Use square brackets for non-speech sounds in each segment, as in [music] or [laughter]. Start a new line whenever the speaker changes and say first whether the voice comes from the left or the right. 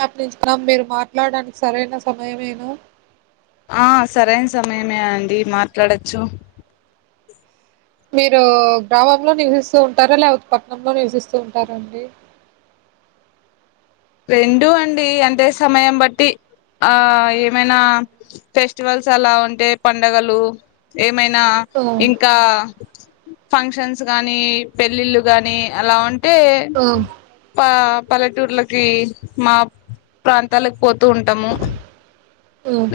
right: నా [unintelligible] కమ్ మీరు మాట్లాడడానికి సరైన సమయమేను
left: ఆ సరైన సమయమే అండి మాట్లాడచ్చు
right: మీరు గ్రామంలో నివసిస్తూ ఉంటారా లేకపోతే పట్నంలో నివసిస్తూ ఉంటారా అండి
left: రెండు అండి అంతే సమయం బట్టి ఆ నేనా ఫెస్ట్ ఫస్టివల్స్ అలా ఉంటే పండగలు ఎ ఏమైనా
right: ఆ
left: ఇంకా ఫంక్షన్స్ గాని పెళ్ళిళ్ళు గాని అలా ఉం టే
right: ఆ ఆ
left: పా పలెటూర్ల కీ మా ప్రాంతాలక్ పోతూ ఉంటాము.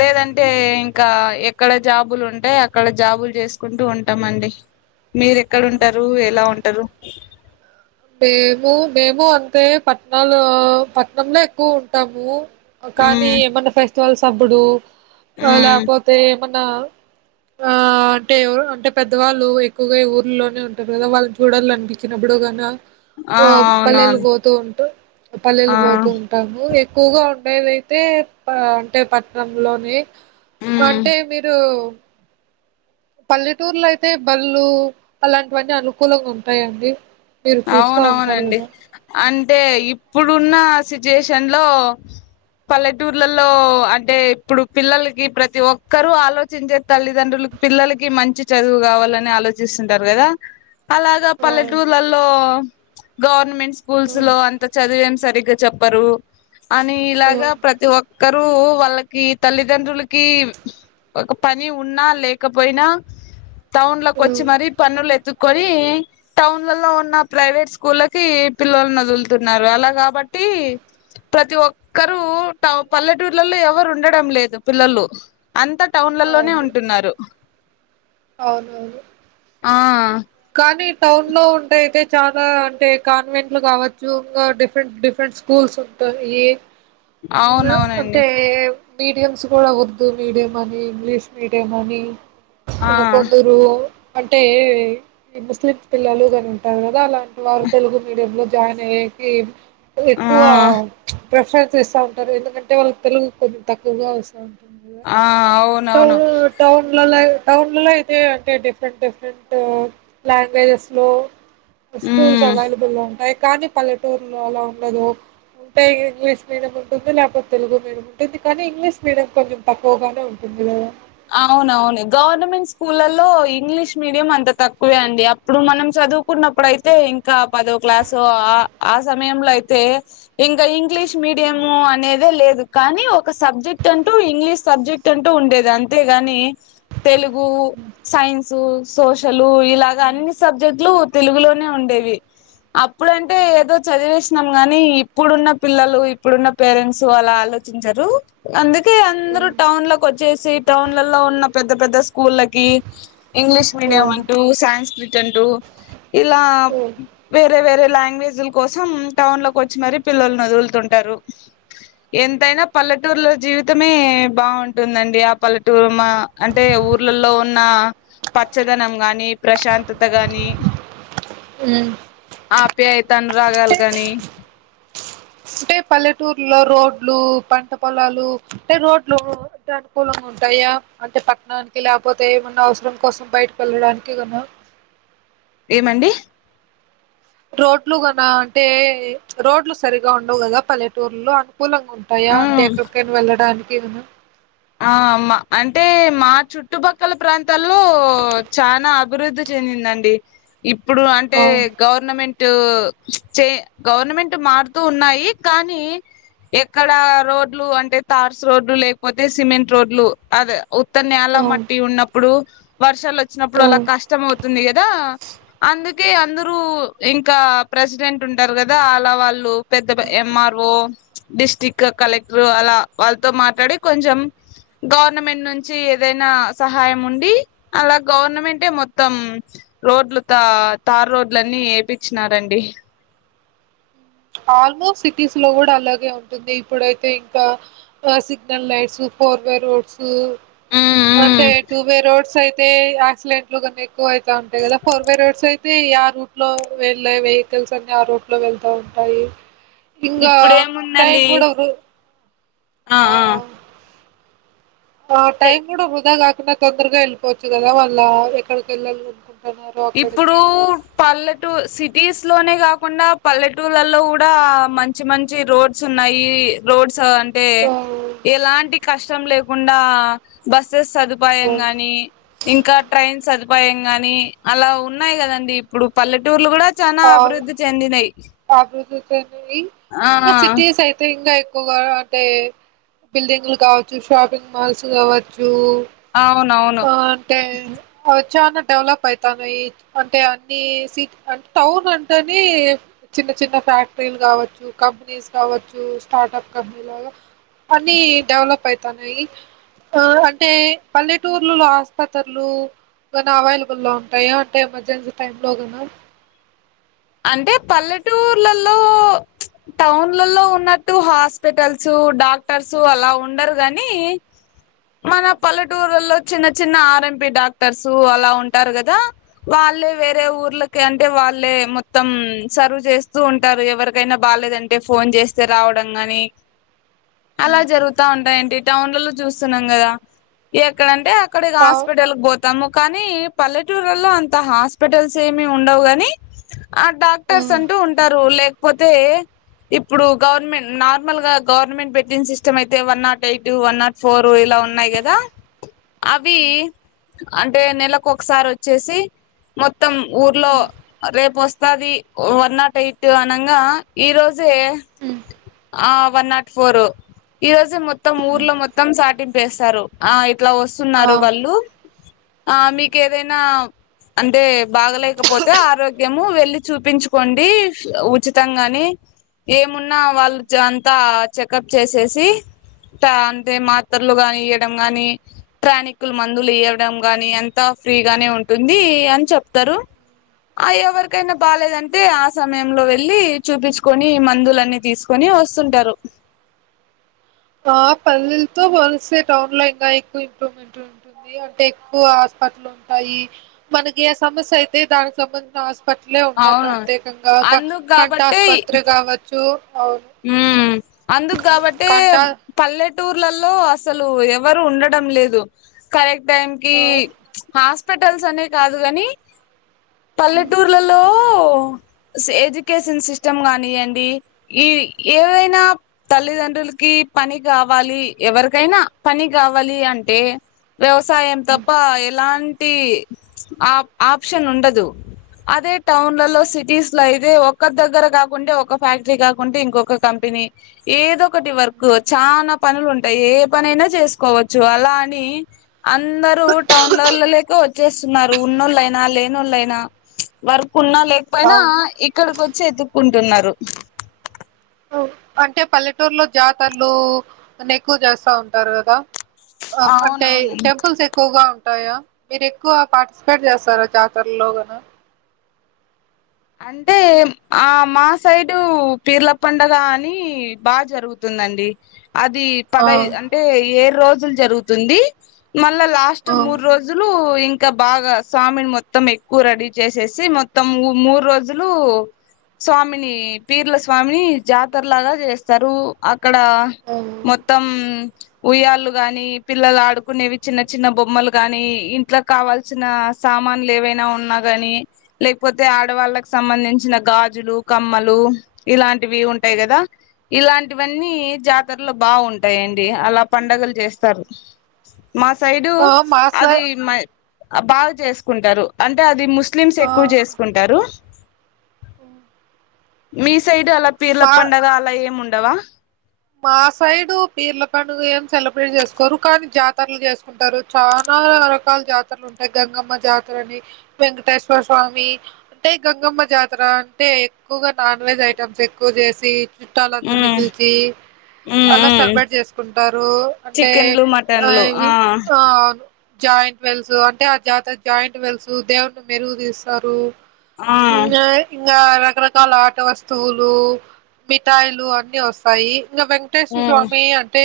left: లేదంటే ఇంకా ఎక్కడ జాబులు ఉంటే అక్కడ జాబులు చేస్కుంటూ ఉంటా మండి. మీరెక్కడ ఉంటరు ఎలా ఉంటరు.
right: మేము మేమూ అంతే పట్నాలో పట్నంలో ఎక్కువ ఉంటాము కానీ
left: ఉమ్
right: ఏమన్నా ఫెస్ స్టివల్స్ అబ్బుడు వా
left: ఉమ్
right: లేపోతే మొన్న ఆ అంటే అంటే పెద్దవాళ్ళు ఎక్కువగా ఊర్లోనే ఉంటారు కదా వాళ్ళని చూడాల అనిపించినప్పుడు కన్నా
left: ఆ
right: పో పల్లెలు
left: అవునవును
right: పోతూ ఉంటూ పల్లెలు
left: ఆ
right: పోతూ ఉంటాము ఎక్కువగా ఉండేదైతే అంటే పట్టణంలోని
left: ఉమ్
right: అంటే మీరు పల్లెటూర్లో అయితే బళ్ళు అలాంటివన్నీ అనుకూలంగా ఉంటాయండి. మీరు చూస్తా ఉంటారు
left: అవునవునండి
right: కదా
left: అం అంటే ఇప్పుడున్న సిచ్యుయేషన్లో పల్లెటూర్లలో అంటే ఇప్పుడు పిల్లలకి ప్రతి ఒక్కరు ఆలోచించే తల్లిదండ్రులు పిల్లలకి మంచి చదువు కావాలని ఆలోచిస్తుంటారు కదా అలాగా
right: ఆ
left: పల్లెటూర్లలో ఆ గవర్నమెంట్
right: ఆ
left: స్కూల్స్ లో అంత చదివేం సరిగ్గా చెప్పరు అని
right: ఆ
left: ఇలాగ ప్రతి ఒక్ క్కరూ వాళ్ళకి తల్లిదండ్రులకి ఒక పని ఉన్నా లేకపోయినా టౌన్లకచ్చి మరి పనులెతు కొని టౌన్లల్లో నా ప్రైవేట్ స్కూళ్ళకి పిళ్ళోళ్ళను వదులుతున్నారు అలా కాబట్టి ప్రతి ఒక్కరు టౌ పల్లెటూళ్లలో ఎవరు ఉండడం లేదు పిల్లలు అంతా
right: ఆ
left: టౌన్లలోనే
right: అవును
left: ఉంటున్నారు
right: అవునవును
left: ఆ
right: కానీ టౌన్ లో ఉంటే అయితే చాలా అంటే కాన్వెంట్లు కావచ్చు. ఇంకా డిఫరెంట్ డిఫరెంట్ స్కూల్స్ ఉంటాయి. ఇంగేవ్
left: అవునవునండి
right: అంటేవ్ మీడియమ్స్ కూడా ఉర్దు మీడియం అని ఇంగ్లీష్ మీడియం అని
left: ఆ
right: ఓ కొందరు అంటే ఈ ముస్లిం పిల్లలు గాని ఉంటారు కదా అలాన్ ఇట్లార్గ్ తెలుగు మీడియంలో జానవేకిమ్ టే
left: ఆ
right: ఎక్కువ ప్చ్ ప్రిఫరెన్స్ ఇస్తా ఉంటారు. ఎందుకంటే వాళ్ళకి తెలుగు కొంచెం తక్కువగా వస్సోం స్తుంది ఇగ
left: ఆ అవునవును
right: టౌన్ టౌన్లలో పె టౌన్ లల్లో అయితే అంటే డిఫరెంట్ డిఫరెంట్ గా లాంగ్వేజెస్ లో స్కూల్స్
left: ఉమ్
right: అవైలేబల్గ్ ఉంట్ కానీ పల్లెటూరులో అలా ఉండదు. ఉంటే ఇంగ్లీష్ మీడియం ఉంటుంది. లేకపోతే తెలుగు మీడియం ఉంటుంది. కానీ ఇంగ్లీష్ మీడియం కొంచెం తక్కువగానే ఉంటుంది కదా.
left: అవునవును గవర్నమెంట్ స్కూళ్ళలో ఇంగ్లీష్ మీడియం అంత తక్కువే అండి. అప్పుడు మనం చదువుకున్నప్పుడు అయితే ఇంకా పదో క్లాసు ఆ ఆ సమయంలో అయితే. ఇంకా ఇంగ్లీష్ మీడియంము అనేదే లేదు. కానీ ఒక సబ్జెక్ట్ అంటూ ఇంగ్లీష్ సబ్జెక్ట్ అంటూ ఉండేది. అంత్ అంతేగాని తెలుగు, సైన్సు, సోషలు ఇలాగ అన్ని సబ్జెక్ట్లు తెలుగులోనే ఉండేవి. అప్పుడంటే ఏదో చదివేసినాం గాని. ఇప్పుడున్న పిల్లలు ఇప్పుడున్న పేరెంట్స్ అలా ఆలోచించారు అందుకే అందరుూ టౌన్ లోకి వచ్చేసి. టౌన్లలో ఉన్న పెద్ద పెద్ద స్కూళ్ళకి ఇంగ్లీష్ మీడియం అంటూ సాన్స్క్రి ట్ అంటూ ఇలా వేరే వేరే లాంగ్వేజ్ల కోసం టౌన్ లోకి వచ్చి మరి పిల్లల్ను వదులుతుంటారు. ఎంతైనా పల్లెటూరుల జీవితమే బాగుంటుందండి. అప్ పల్లెటూరుమ అంటే ఊర్లలో ఉన్న పచ్చదనం గాని ప్రశాంతత గాని
right: మ్
left: ఆపే అయితను రాగాలు కాని
right: అంటే పల్లెటూర్లో రోడ్లు పంట పొలాలు, అంటే రోడ్లు అ అనుకూలంగా ఉంటాయా, అంటే పక్కనానికి లేకపోతే ఏమన్నా అవసరం కోసం బయటకి వెళ్ళడానికిన్నా
left: ఏమండి
right: రోడ్లు కన అంటే రోడ్లు సరిగా ఉండవు కదా పల్లెటూర్లో అ పూలంగా ఉంటాయా
left: ఆ
right: అంటే ఎక్కడికైనా వెళ్ళడా కే ఉన్నా
left: ఆ మా అంటే మా చుట్టుపక్కల ప్రాంతాల్లో చానా అభివృద్ధి చెందిందండి. ఇప్పుడు అంటే
right: అవును
left: గవర్నమెంట్ ట్ చే గవర్నమెంట్ మారుతూ ఉన్నాయి. కానీ ఎక్కడ రోడ్లు అంటే తార్స్ రోడ్లు లేకపోత్ టే సిమెంట్ రోడ్లు అద ఉత్త నేల
right: అవును
left: మట్టి ఉన్నప్పుడు షాల్ వచ్చినప్పుడు వలా
right: అవును
left: కష్టం అవుతుంది గదా. అందుక్ కే అందరు. ఇంకా ప్రెసిడెంట్ ఉంటారు కదా. అలా వాళ్ళు పెద్ద M. R. O, district collector అలా వాళ్ళతో మాట్లాడి. కొంచెం గవర్నమెంట్ నుంచి ఏదైనా సహాయం ఉండి. అలా గవర్నమెంటే మొత్తం రోడ్లు త తారు రోడ్లన్నీ ఎపిచ్చినారంండి.
right: ఆల్మోస్ట్ సిటీస్ లో కూడా అలాగే ఉంటుంది. ఇప్పుడైతే ఇంకా signal lights four way roads కు
left: ఉమ్
right: అంటే
left: ఉమ్
right: టూ వే రోడ్స్ అయిత్ తే ఆ స్లేట్ కోనేక్ ఎక్కువైత ఉంటాయి కదా. ఫోర్ వే రోడ్స్ అయితే ఇయా రూట్ లో వెళ్ళే వెహికల్స్ అన్ని ఆ రూట్ లో వెళ్తా ఉం టాయి ఇంగా టైం
left: ఇప్పుడేముందండి
right: గూడా రో
left: ఆ ఆ
right: అహ్ ఆ
left: తే
right: టైం గూడా వృధా గాక్ తొందర్ తొందరగా ఎళ్పోవచ్చు కదా వాళ్ళ ఎక్కడక్ ఎళ్ళాలో
left: ఇప్పుడూ పల్లెటు సిటీస్ లోనే కాకుండా పల్లెటూళ్లలో కూడా మంచి మంచి రోడ్స్ ఉన్నాయి రోడ్స్ స అంటే
right: ఆ
left: ఎలాంటి కష్ట ం లేకుండా బస్ బస్సెస్ సదుపాయం గానీ ఇంకా ట్రయిన్ సదుపాయం గాని భయంగానీ అలా ఉన్నాయి కదండి ఇప్పుడు పల్లెటూర్లు కూడా చనా అభివృద్ధి చెందినాయి
right: ఆగృతుతేన్ గోయింగ్ ఇంగ సిటీీస్ అయితే ఇంగా ఎక్ ఎక్కొగా అంతే బిల్డింగ్లు కావచ్చు, షాపింగ్ మాల్స్ కావచ్చు.
left: అవునవును
right: అ అంటే అద్ చాలా డెవలప్ అయితన్నాయి. అంటే అన్ని సిట్ అం టౌన్లంటేనీ చిన్న చిన్న ఫ్యాక్టరీల్ కావచ్చు కంపెనీస్ కావచ్చు స్టార్టఅప్ కంపెనీలగ. అన్ని డెవలప్ అయితన్నై ఆ అంటే పల్లె. టర్లులో ఆస్పతర్లు వెన్ అవైలబుల్ ఉంటాయా అంటే ఎమర్జెన్సీ టైంలో నైనా
left: అంటే పల్లెటూర్లలో టౌన్లలో ఉన్నట్టు హాస్పిటల్స్ డాక్టర్స్ అలా ఉండరు గానీ. మన పల్లెటూర్లలో చిన్న చిన్న ఆర్ఎంపి డాక్టర్స్ అలా ఉంటారు కదా. వాళ్ళే వేరే ఊర్లకి అంటే వాళ్ళే మొత్. మొత్తం సర్వ్ చేస్తూ ఉంటారు ఎవరికైనా బలేదంటే ఫోన్ చేస్తే రావడం గానీ. అలా జరుగుతా ఉంటాయి అండి టౌన్లలో చూస్తున్నాం కదా ఎక్కడంటే అక్. కడేగ్
right: ఆ
left: హాస్పిటల్క్ బోత్ తము కానీ పల్లెటూరులో అంత హాస్పిటల్స్ ఏమి ఉండవు గని ఆ డాక్టర్స్
right: హ్మ్
left: అంటూ ఉంటారు లేక్ కపోతే ఇప్పుడు గవర్నమెంట్ నార్మల్ గా గవర్నమెంట్ బెడ్టింగ్ సిస్టమ్ అయితే one not eight one not four ఇలా ఉన్నాయి కదా అవి అంటే నెలకు ఒకసారి వచ్చేసి మొత్తం ఊర్లో
right: హ్మ్
left: రేపు వస్తది వన్ నాట్ ఎయిట్ అనంగా ఈ రోజే
right: హ్మ్
left: ఆ వన్ నాట్ ఫోర్
right: హ్మ్
left: అట్లా
right: ఆ
left: వస్తున్నారు వాళ్ళు ఆ మీక ఏదైనా అంటే బాగలేకపోతే ఆరోగ్య ఆగ్యము వెళ్ళి చూపించుకోండి ఉచిత గాని ఏమున్నా వాళ్ళు అంతా చెకప్ చేసేసి అంటే మాతర్లు ని ఇయడం గాని ప్ర్రాణికులు మందులు ఇయడం గాని ఎంత ఫ్రీగానే ఉంటుంది అని చెప్తారు ఆ ఎవరికైనా బాలేదంటే ఆ సమయంలో వెళ్ళి చూపించుకొని మందులన్నీ తీసుకొని వస్తుంటారు
right: ఆ పల్లిలతో వలిస్తే టౌన్ లో ఇంకా ఎక్కువ ఇంప్రూవ్మెంట్ ఉంటుంది అంటే ఎక్కువ హస్పత్రలు ఉంటాయి మనకి ఏ సమస్య అయితే దానికి సంబంధించిన పట్లే ఉంటాయి
left: అవును
right: ప్రత్యేకంగా
left: అందుకు
right: కంట
left: కాబట్టే
right: ఆస్పత్రి కావచ్చు అవు
left: ఉమ్ అందుకు కాబట్టే పల్లె టూర్లలో అసలు ఎవరు ఉండడం లేదు కరెక్ట్ టైమ్కి
right: ఆ
left: హ హాస్పిటల్స్ అని కాదు కాని
right: హ్మ్
left: పల్లెటూర్లలో [inaudible] ఎడ్యుకేషన్ సిస్టమ్ కాగానీయండి ఈ
right: హ్మ్
left: ఏవైనా తల్లిదండ్రులకి పని కావాలి ఎవరికైనా పని కావాలి అంటే వ్యవసాయం
right: హ్మ్
left: తప్ప ఏలాంటి ఆప్ ఆప్షన్ ఉండదు అదే టౌన్లలో
right: హ్మ్
left: సిటీస్ లో అయితే ఒ ఒక్క ల దగ్గర కాకుంటే ఒక ఫ్యాక్టరీ కాక ఉంటే ఇంకొక కంపెనీ ఏదొ ఒకటి వర్క్ చానా పనులు ఉంటాయి. ఏ పనైనా చేసుకోవచ్చు. అలా అని అందురు టౌన్ లెలకు వచ్చేస్తున్నారు. ఉన్నోళ్ళయినా లేనోళ్ళయినా ప్చ్ వర్క్. ఉన్నా లేకపోయినా
right: అవును
left: ఇక్కడికి వచ్ వచ్చి వెతుక్కుంటున్నారు.
right: అవ్ అంటే పల్లెటూరులో జాతరలు కొన్ని ఎక్కువ చేస్తా ఉంటారు కదా. ఆహ్ అంటే
left: అవునవును
right: టెంపుల్స్ ఎక్కువగా ఉ టయా మీరు ఎక్కువ పార్టిసిపేట్ చేస్తారా జాతరలోన
left: అంటే ఆ మా సైడు పీర్ల పండగ అని బాగా జరుగుతుందండి అది
right: ఆ
left: పదై అంటే ఏరు రోజు జరుగుతుంది మళ్ళా లాస్ట్
right: ఆ
left: మూడు రోజులు ఇం ఇంకా బాగా స్వామిని మొత్తం ఎక్కువ రెడీ చేసేసి మొత్తం మూ రోజులు స్వామిని పీర్ల స్వామిని జాతరలాగా చేస్తారు అ ఇక్కడ
right: ఆ
left: మొత్తం ఉయ్యాళ్ళు గాని పిల్లలు ఆడుకునేవి. చిన్న చిన్న బొమ్మలు గాని ఇంట్లో కావాల్సిన సామాన్లు ఏవైనా ఉన్నా గాని లేకపోతే. వాళ్ళకి సంబంధించిన గాజులు కమ్మలు ఇలాంట్ ఉంటాయి కదా ఇలాంటివన్నీ జాతరలో బాగుంటా అంతేలెండి అలా పండగలు చేస్తారు. మా సైడు
right: ఆ మా సై
left: అది మై బాగా చేసుకుంటారు అంటే అది ముస్తు ముస్లిమ్స్ ఎక్కువ చేసుకుంట్
right: ఉమ్
left: మీస్ సైడ్ అలా పీర్ల పండగ అలా ఏముండ డవా.
right: మా సైడు పీర్ల పండుగ ఏం సెలబ్రేట్ చేసుకోరు. కానీ జాతరలు చేసుకుంటారు. చాలా రకాల జాతరులు ఉంటాయి. గంగమ్మ జాతరని వెంకటేశ్వర స్వామి అంటే గంగమ్మ జాతర అంటే ఎక్కువగా నాన్ వెజ్ ఐటమ్స్ ఎక్కువ చేసి. చుట్టాలందరినీ
left: ఉమ్
right: పిలిచి.
left: ఉమ్
right: అలా
left: ఉమ్
right: సెలబ్రేట్ చేసుకుంటారు అంటే
left: చికెన్లు
right: ఆహ్
left: మటన్లు
right: ఇవి
left: ఆ
right: ఆహ్ అవును. జాయింట్ వెల్స్ అంటే ఆహ్ జాతర జాయింట్ వెల్స్ దేవుని మెరుగు తీస్తారు.
left: ఆహ్.
right: ఇంకా రకరకాల ఆట వస్తువులు మిఠాయిలు అన్ని వస్తాయి. ఇంగా వెంకటేశ్వర
left: ఉమ్
right: స్వామి అంటే.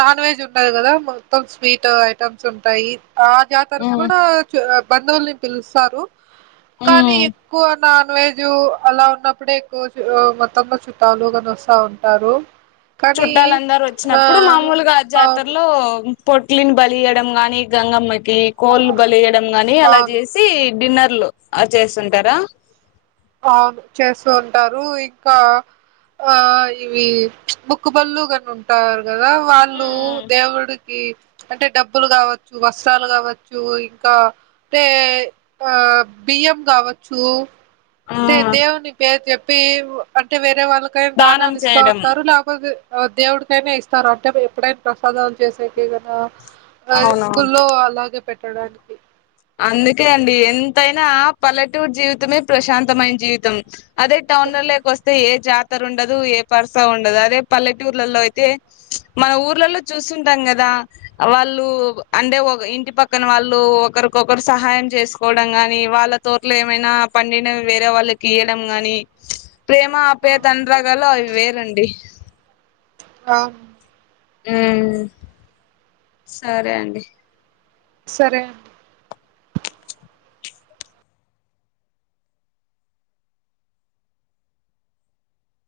right: నాన్ వెజ్ ఉండదు కదా మొత్తం స్వీట్ ఐటమ్స్ ఉంటాయి. ఆ జాతరకు
left: ఉమ్
right: కూడా చ. బంధువుల్ని పిలుస్తారు. కానీ
left: ఉమ్
right: ఎక్కువ. నాన్ వెజ్ అలా ఉన్నప్పుడే ఎక్కువ మొత్తంలో చుట్టాలుగాని వస్తా ఉంటారు. కానీ
left: చుట్టాలందరు
right: ఆ
left: వచ్చినప్పుడు మామూలుగా
right: అవును
left: జాతరలో. పొట్లిని బలియడం గానీ గంగమ్మ. కోళ్లు బలియడం గాని అలా
right: అవును
left: చేసి డిన్నర్. ఆహ్ చేస్తుంటారా.
right: ఆవును చేస్తూ ఉంటారు ఇంకా ఆహ్ ఇవి మొక్కుబళ్లు గాని ఉంటారు. కదా వాళ్ళు దేవుడీ. అంటే డబ్బులు కావచ్చు వస్త్రాలు కావచ్చు ఇంకా అంటే ఆహ్ బియ్యం కావచ్చు.
left: ఆ
right: అంటె దేవుని పేరూ చెప్. పివ్ అంటే వేరు. వేరే వాళ్ళకేం
left: దానం
right: దానాలు ఇస్తా
left: చేయడం
right: ఉంటారు లేకపోతే. దేవుడికైనా ఇస్తారు అంటే ఎప్పుడైనా ప్రసాదాలు చేసాకె గదా. అదే
left: అవునవును
right: గుళ్ళో అలాగే. పెట్టడానికి.
left: అందుకే అండి ఎంతైనా పల్లెటూరు జీవితమే ప్రశాంతమైన జీవితం అదే టౌన్ లళ్ళకి వస్తే ఏ జాతర ఉండదు ఏ పర్సా ఉండదు అదే పల్లెటూర్లలో అయితే మన ఊర్లలో చూస్తుంటాం కదా వాళ్ళు అంటే ఇంటి పక్కన వాళ్ళు ఒకరు. ఒక్కొక్కరు సహాయం చేసుకోవడం గాని వాళ్ళ తోటలో ఏమైనా పండినవి వేరే వాళ్ళకి ఇయడం గాని ప్రేమ ఆప్యాయత అనురాగాలు అవి వేరండి.
right: ఆ.
left: ఉమ్. సరే అండి.
right: సరే అండి.